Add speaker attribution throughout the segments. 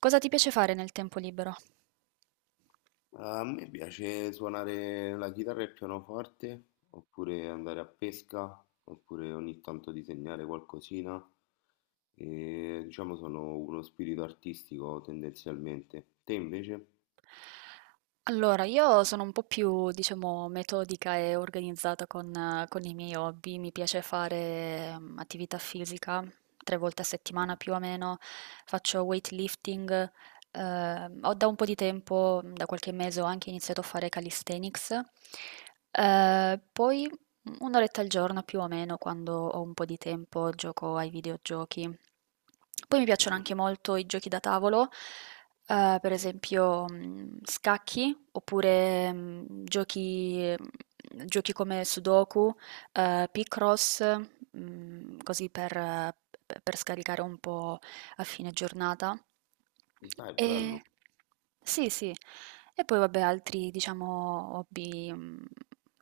Speaker 1: Cosa ti piace fare nel tempo libero?
Speaker 2: A me piace suonare la chitarra e il pianoforte, oppure andare a pesca, oppure ogni tanto disegnare qualcosina. E diciamo sono uno spirito artistico tendenzialmente. Te invece?
Speaker 1: Allora, io sono un po' più, diciamo, metodica e organizzata con i miei hobby. Mi piace fare attività fisica 3 volte a settimana più
Speaker 2: Ah,
Speaker 1: o meno. Faccio weightlifting. Ho da un po' di tempo, da qualche mese, ho anche iniziato a fare calisthenics. Poi un'oretta al giorno più o meno, quando ho un po' di tempo, gioco ai videogiochi. Poi mi piacciono
Speaker 2: dai,
Speaker 1: anche molto i giochi da tavolo. Per esempio, scacchi oppure giochi come Sudoku, Picross, così per scaricare un po' a fine giornata.
Speaker 2: dai, bello.
Speaker 1: E sì, sì. E poi vabbè, altri, diciamo, hobby, mh,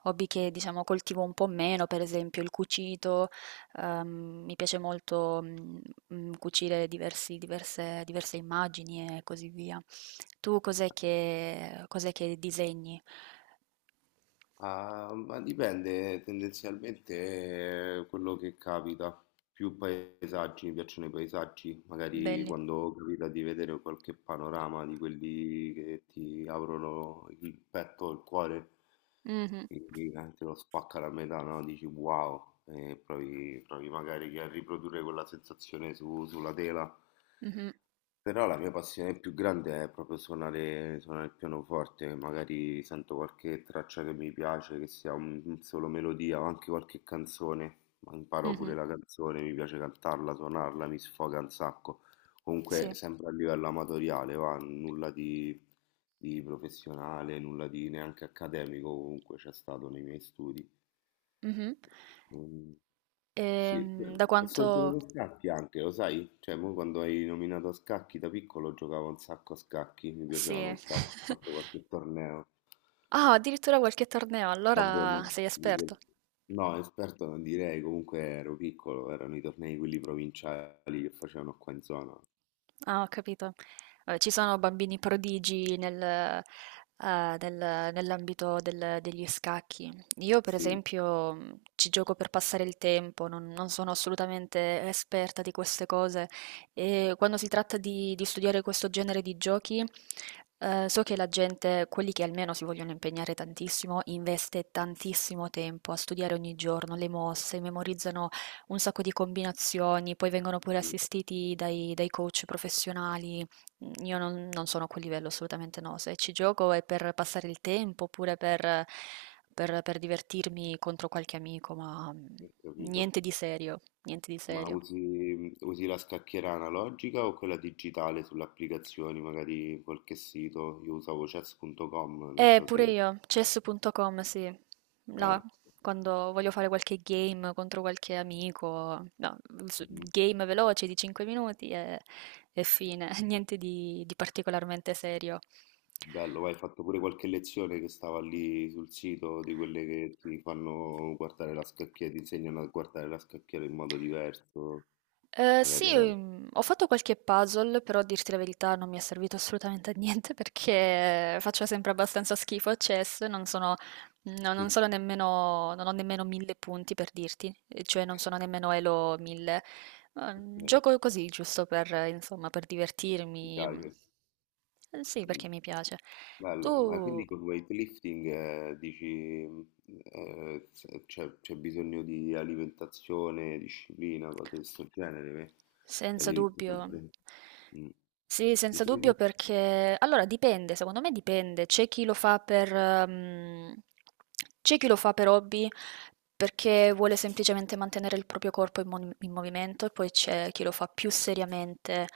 Speaker 1: hobby che diciamo coltivo un po' meno, per esempio il cucito. Mi piace molto cucire diversi diverse diverse immagini e così via. Tu cos'è che disegni?
Speaker 2: Ah, ma dipende tendenzialmente, quello che capita. Più paesaggi, mi piacciono i paesaggi, magari
Speaker 1: Belli.
Speaker 2: quando capita di vedere qualche panorama di quelli che ti aprono il petto, il cuore,
Speaker 1: Mh-mh.
Speaker 2: quindi, te lo spacca la metà, no? Dici wow, e provi magari che a riprodurre quella sensazione sulla tela.
Speaker 1: Mh-mh.
Speaker 2: Però la mia passione più grande è proprio suonare, suonare il pianoforte, magari sento qualche traccia che mi piace, che sia un solo melodia o anche qualche canzone, ma imparo
Speaker 1: Mh-mh.
Speaker 2: pure la canzone, mi piace cantarla, suonarla, mi sfoga un sacco. Comunque
Speaker 1: Sì.
Speaker 2: sempre a livello amatoriale, va, nulla di professionale, nulla di neanche accademico comunque c'è stato nei miei studi.
Speaker 1: Mh-mh.
Speaker 2: Mm, sì,
Speaker 1: Da
Speaker 2: ho solo
Speaker 1: quanto.
Speaker 2: giocato a scacchi anche, lo sai? Cioè, mo quando hai nominato a scacchi da piccolo giocavo un sacco a scacchi, mi piacevano
Speaker 1: Sì.
Speaker 2: un sacco, ho fatto qualche torneo.
Speaker 1: Ah, addirittura qualche torneo,
Speaker 2: Vabbè,
Speaker 1: allora
Speaker 2: ma.
Speaker 1: sei esperto.
Speaker 2: No, esperto non direi, comunque ero piccolo, erano i tornei quelli provinciali che facevano qua in zona.
Speaker 1: Ah, ho capito. Ci sono bambini prodigi nell'ambito degli scacchi. Io, per
Speaker 2: Sì,
Speaker 1: esempio, ci gioco per passare il tempo, non sono assolutamente esperta di queste cose, e quando si tratta di studiare questo genere di giochi, so che la gente, quelli che almeno si vogliono impegnare tantissimo, investe tantissimo tempo a studiare ogni giorno le mosse, memorizzano un sacco di combinazioni, poi vengono pure
Speaker 2: sì.
Speaker 1: assistiti dai coach professionali. Io non sono a quel livello, assolutamente no. Se ci gioco è per passare il tempo, oppure per divertirmi contro qualche amico, ma
Speaker 2: Ho capito.
Speaker 1: niente di serio, niente di
Speaker 2: Ma
Speaker 1: serio.
Speaker 2: usi, usi la scacchiera analogica o quella digitale sulle applicazioni, magari qualche sito? Io usavo chess.com, non
Speaker 1: Eh,
Speaker 2: so
Speaker 1: pure
Speaker 2: se...
Speaker 1: io, chess.com, sì. Là,
Speaker 2: Eh,
Speaker 1: quando voglio fare qualche game contro qualche amico, no,
Speaker 2: mhm.
Speaker 1: game veloce di 5 minuti e, fine, niente di particolarmente serio.
Speaker 2: Bello, vai, hai fatto pure qualche lezione che stava lì sul sito di quelle che ti fanno guardare la scacchiera, ti insegnano a guardare la scacchiera in modo diverso, magari
Speaker 1: Sì,
Speaker 2: era...
Speaker 1: ho fatto qualche puzzle, però a dirti la verità non mi è servito assolutamente a niente perché faccio sempre abbastanza schifo a chess, non sono, no, non sono nemmeno, non ho nemmeno 1000 punti, per dirti, e cioè non sono nemmeno elo 1000.
Speaker 2: Ok,
Speaker 1: Gioco così giusto per insomma, per
Speaker 2: mi
Speaker 1: divertirmi.
Speaker 2: piace.
Speaker 1: Sì,
Speaker 2: Mh.
Speaker 1: perché mi piace.
Speaker 2: Bello, ma
Speaker 1: Tu.
Speaker 2: quindi col weightlifting, dici, mhmm, s c'è bisogno di alimentazione, disciplina, cose di 'sto genere pe la
Speaker 1: Senza
Speaker 2: devi
Speaker 1: dubbio.
Speaker 2: sempre mh.
Speaker 1: Sì, senza
Speaker 2: Dicevi?
Speaker 1: dubbio, perché allora dipende, secondo me dipende. C'è chi lo fa per hobby perché vuole semplicemente mantenere il proprio corpo in movimento, e poi c'è chi lo fa più seriamente,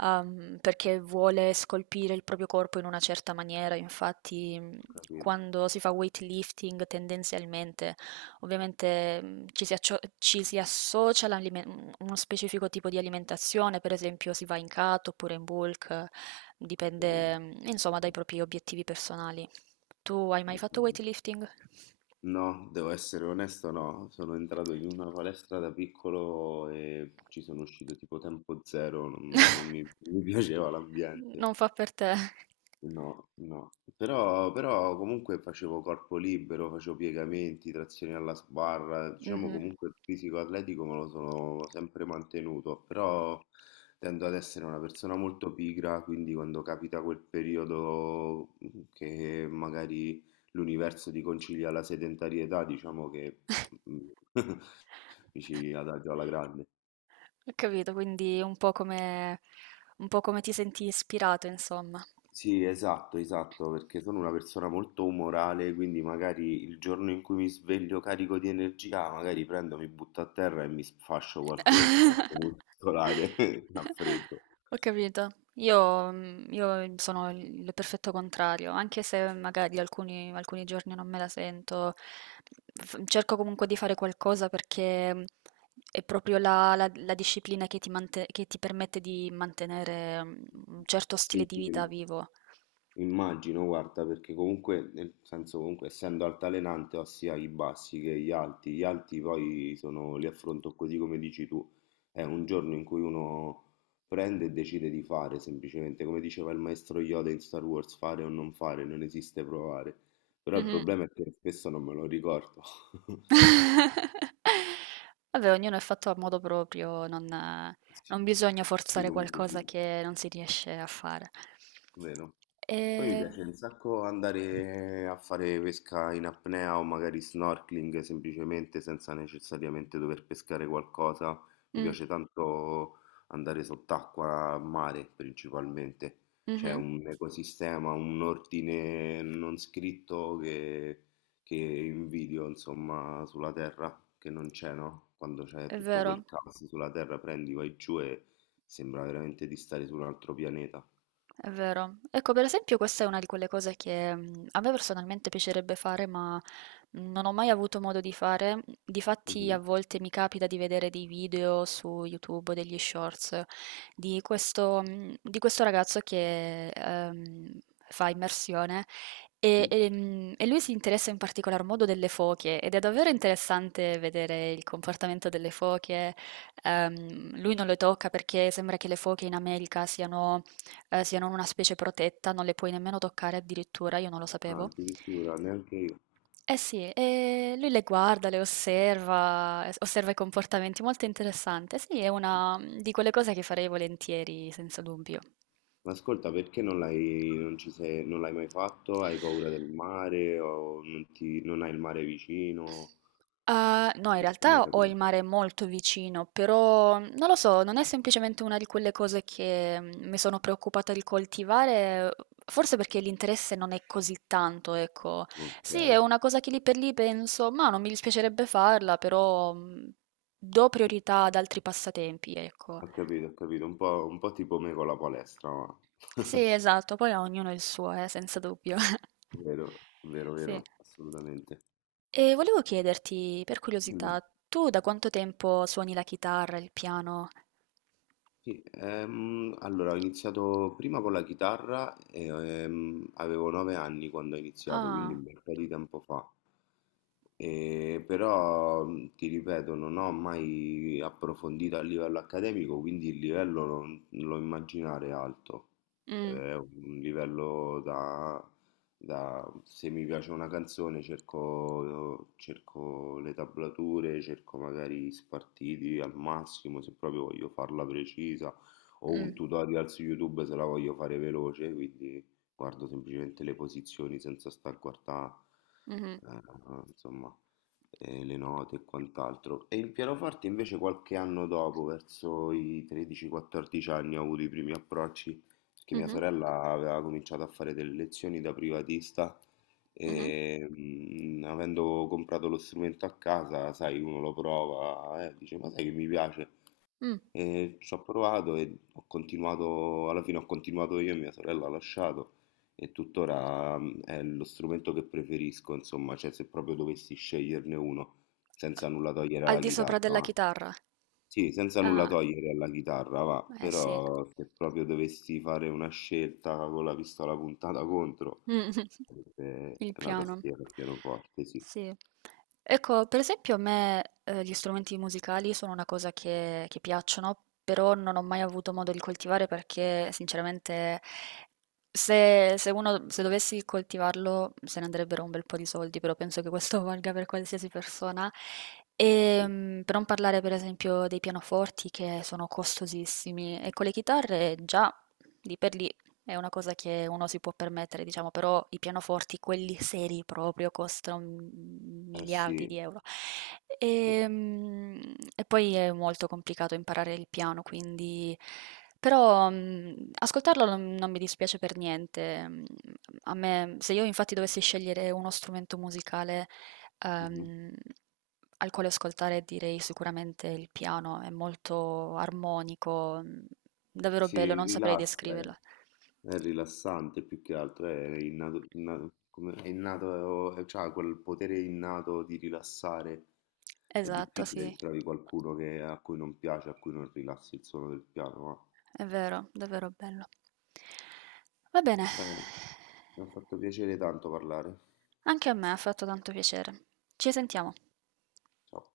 Speaker 1: perché vuole scolpire il proprio corpo in una certa maniera. Infatti,
Speaker 2: Ho capito,
Speaker 1: quando si fa weightlifting tendenzialmente. Ovviamente, ci si associa a uno specifico tipo di alimentazione, per esempio si va in cut oppure in bulk.
Speaker 2: ho capito,
Speaker 1: Dipende, insomma, dai propri obiettivi personali. Tu hai mai
Speaker 2: ho
Speaker 1: fatto
Speaker 2: capito.
Speaker 1: weightlifting?
Speaker 2: No, devo essere onesto, no. Sono entrato in una palestra da piccolo e ci sono uscito tipo tempo zero, non mi mi piaceva l'ambiente.
Speaker 1: Non fa per te.
Speaker 2: No, no, però, però comunque facevo corpo libero, facevo piegamenti, trazioni alla sbarra, diciamo
Speaker 1: Mhm.
Speaker 2: comunque il fisico atletico me lo sono sempre mantenuto, però tendo ad essere una persona molto pigra, quindi quando capita quel periodo che magari l'universo ti concilia la sedentarietà, diciamo che mm, mi ci adagio alla grande.
Speaker 1: Ho capito, quindi un po' come ti senti ispirato, insomma.
Speaker 2: Sì, esatto, esatto, perché sono una persona molto umorale, quindi magari il giorno in cui mi sveglio carico di energia, magari prendo, mi butto a terra e mi sfascio qualche fatto muscolare a freddo.
Speaker 1: Ho capito. Io sono il, perfetto contrario, anche se magari alcuni giorni non me la sento. Cerco comunque di fare qualcosa perché è proprio la, la disciplina che ti permette di mantenere un certo stile
Speaker 2: Sì,
Speaker 1: di
Speaker 2: sì,
Speaker 1: vita vivo.
Speaker 2: immagino, guarda, perché comunque, nel senso, comunque, essendo altalenante, ho sia i bassi che gli alti. Gli alti poi sono, li affronto così come dici tu. È un giorno in cui uno prende e decide di fare, semplicemente, come diceva il maestro Yoda in Star Wars, fare o non fare, non esiste provare. Però il problema è che spesso non me lo ricordo.
Speaker 1: Vabbè, ognuno è fatto a modo proprio, non, eh,
Speaker 2: Sì.
Speaker 1: non bisogna
Speaker 2: Sì,
Speaker 1: forzare
Speaker 2: comunque
Speaker 1: qualcosa
Speaker 2: sì,
Speaker 1: che non si riesce a fare.
Speaker 2: vero? Poi mi
Speaker 1: E,
Speaker 2: piace un sacco andare a fare pesca in apnea o magari snorkeling semplicemente senza necessariamente dover pescare qualcosa. Mi
Speaker 1: Mm,
Speaker 2: piace tanto andare sott'acqua a mare principalmente. C'è
Speaker 1: mhm,
Speaker 2: un ecosistema, un ordine non scritto che invidio insomma sulla terra, che non c'è, no? Quando c'è
Speaker 1: è
Speaker 2: tutto quel
Speaker 1: vero.
Speaker 2: caos sulla terra prendi, vai giù e sembra veramente di stare su un altro pianeta.
Speaker 1: È vero. Ecco, per esempio, questa è una di quelle cose che, a me personalmente piacerebbe fare, ma non ho mai avuto modo di fare. Difatti, a
Speaker 2: Mhm,
Speaker 1: volte mi capita di vedere dei video su YouTube, degli shorts di questo ragazzo che fa immersione e,
Speaker 2: mhm.
Speaker 1: e, mm, e lui si interessa in particolar modo delle foche, ed è davvero interessante vedere il comportamento delle foche. Lui non le tocca perché sembra che le foche in America siano, siano una specie protetta, non le puoi nemmeno toccare addirittura, io non lo
Speaker 2: Ah,
Speaker 1: sapevo.
Speaker 2: addirittura, neanche io.
Speaker 1: Eh sì, e lui le guarda, le osserva, osserva i comportamenti, molto interessante. Sì, è una, di quelle cose che farei volentieri, senza dubbio.
Speaker 2: Ma ascolta, perché non l'hai non ci sei, non l'hai mai fatto? Hai paura del mare o non ti, non hai il mare vicino?
Speaker 1: Ah, no, in
Speaker 2: Non ti ho mai
Speaker 1: realtà ho il
Speaker 2: capito.
Speaker 1: mare molto vicino, però non lo so, non è semplicemente una di quelle cose che mi sono preoccupata di coltivare, forse perché l'interesse non è così tanto, ecco.
Speaker 2: Non ti
Speaker 1: Sì, è
Speaker 2: sei.
Speaker 1: una cosa che lì per lì penso, ma non mi dispiacerebbe farla, però do priorità ad altri passatempi, ecco.
Speaker 2: Ho capito, ho capito. Un po' tipo me con la palestra, ma.
Speaker 1: Sì, esatto, poi a ognuno il suo, senza dubbio.
Speaker 2: Vero, vero,
Speaker 1: Sì.
Speaker 2: vero, assolutamente.
Speaker 1: E volevo chiederti, per
Speaker 2: Mm.
Speaker 1: curiosità, tu da quanto tempo suoni la chitarra, il piano?
Speaker 2: Sì, allora ho iniziato prima con la chitarra e avevo 9 anni quando ho iniziato, quindi
Speaker 1: Ah.
Speaker 2: un bel po' di tempo fa. E però ti ripeto, non ho mai approfondito a livello accademico, quindi il livello non lo immaginare alto.
Speaker 1: Mm.
Speaker 2: È un livello da se mi piace una canzone cerco, cerco le tablature, cerco magari spartiti al massimo se proprio voglio farla precisa o un
Speaker 1: Mm.
Speaker 2: tutorial su YouTube se la voglio fare veloce, quindi guardo semplicemente le posizioni senza stare a guardare,
Speaker 1: Mhm.
Speaker 2: eh, insomma, le note e quant'altro. E il pianoforte invece qualche anno dopo, verso i 13-14 anni, ho avuto i primi approcci che mia
Speaker 1: Mhm.
Speaker 2: sorella aveva cominciato a fare delle lezioni da privatista
Speaker 1: Mhm.
Speaker 2: e avendo comprato lo strumento a casa, sai, uno lo prova e dice, ma sai che mi piace?
Speaker 1: Mm.
Speaker 2: E ci ho provato e ho continuato, alla fine ho continuato io e mia sorella ha lasciato e tuttora è lo strumento che preferisco, insomma, cioè se proprio dovessi sceglierne uno, senza nulla togliere
Speaker 1: Al
Speaker 2: alla
Speaker 1: di sopra della
Speaker 2: chitarra, eh.
Speaker 1: chitarra?
Speaker 2: Sì, senza nulla
Speaker 1: Ah,
Speaker 2: togliere alla chitarra, va,
Speaker 1: eh sì.
Speaker 2: però se proprio dovessi fare una scelta con la pistola puntata contro,
Speaker 1: Mh.
Speaker 2: sarebbe
Speaker 1: Il
Speaker 2: la
Speaker 1: piano.
Speaker 2: tastiera al pianoforte, sì.
Speaker 1: Sì. Ecco, per esempio a me, gli strumenti musicali sono una cosa che piacciono, però non ho mai avuto modo di coltivare, perché sinceramente se uno, se dovessi coltivarlo se ne andrebbero un bel po' di soldi, però penso che questo valga per qualsiasi persona.
Speaker 2: Eh sì,
Speaker 1: Per non parlare per esempio dei pianoforti, che sono costosissimi, e con le chitarre già di per lì è una cosa che uno si può permettere, diciamo, però i pianoforti, quelli seri proprio, costano
Speaker 2: eh
Speaker 1: miliardi
Speaker 2: sì,
Speaker 1: di euro.
Speaker 2: sì.
Speaker 1: Ehm, E poi è molto complicato imparare il piano, quindi. Però ascoltarlo non mi dispiace per niente. A me, se io infatti dovessi scegliere uno strumento musicale,
Speaker 2: Mhm.
Speaker 1: ehm, al quale ascoltare, direi sicuramente il piano, è molto armonico, davvero bello,
Speaker 2: Sì,
Speaker 1: non saprei
Speaker 2: rilassa,
Speaker 1: descriverlo.
Speaker 2: eh. È rilassante più che altro, è innato, è innato, c'ha quel potere innato di rilassare. È
Speaker 1: Esatto,
Speaker 2: difficile
Speaker 1: sì,
Speaker 2: che trovi qualcuno che- a cui non piace, a cui non rilassi il suono del piano, ma.
Speaker 1: è vero, davvero bello. Va bene,
Speaker 2: Bene, mi ha fatto piacere tanto parlare.
Speaker 1: anche a me ha fatto tanto piacere. Ci sentiamo.
Speaker 2: Ciao.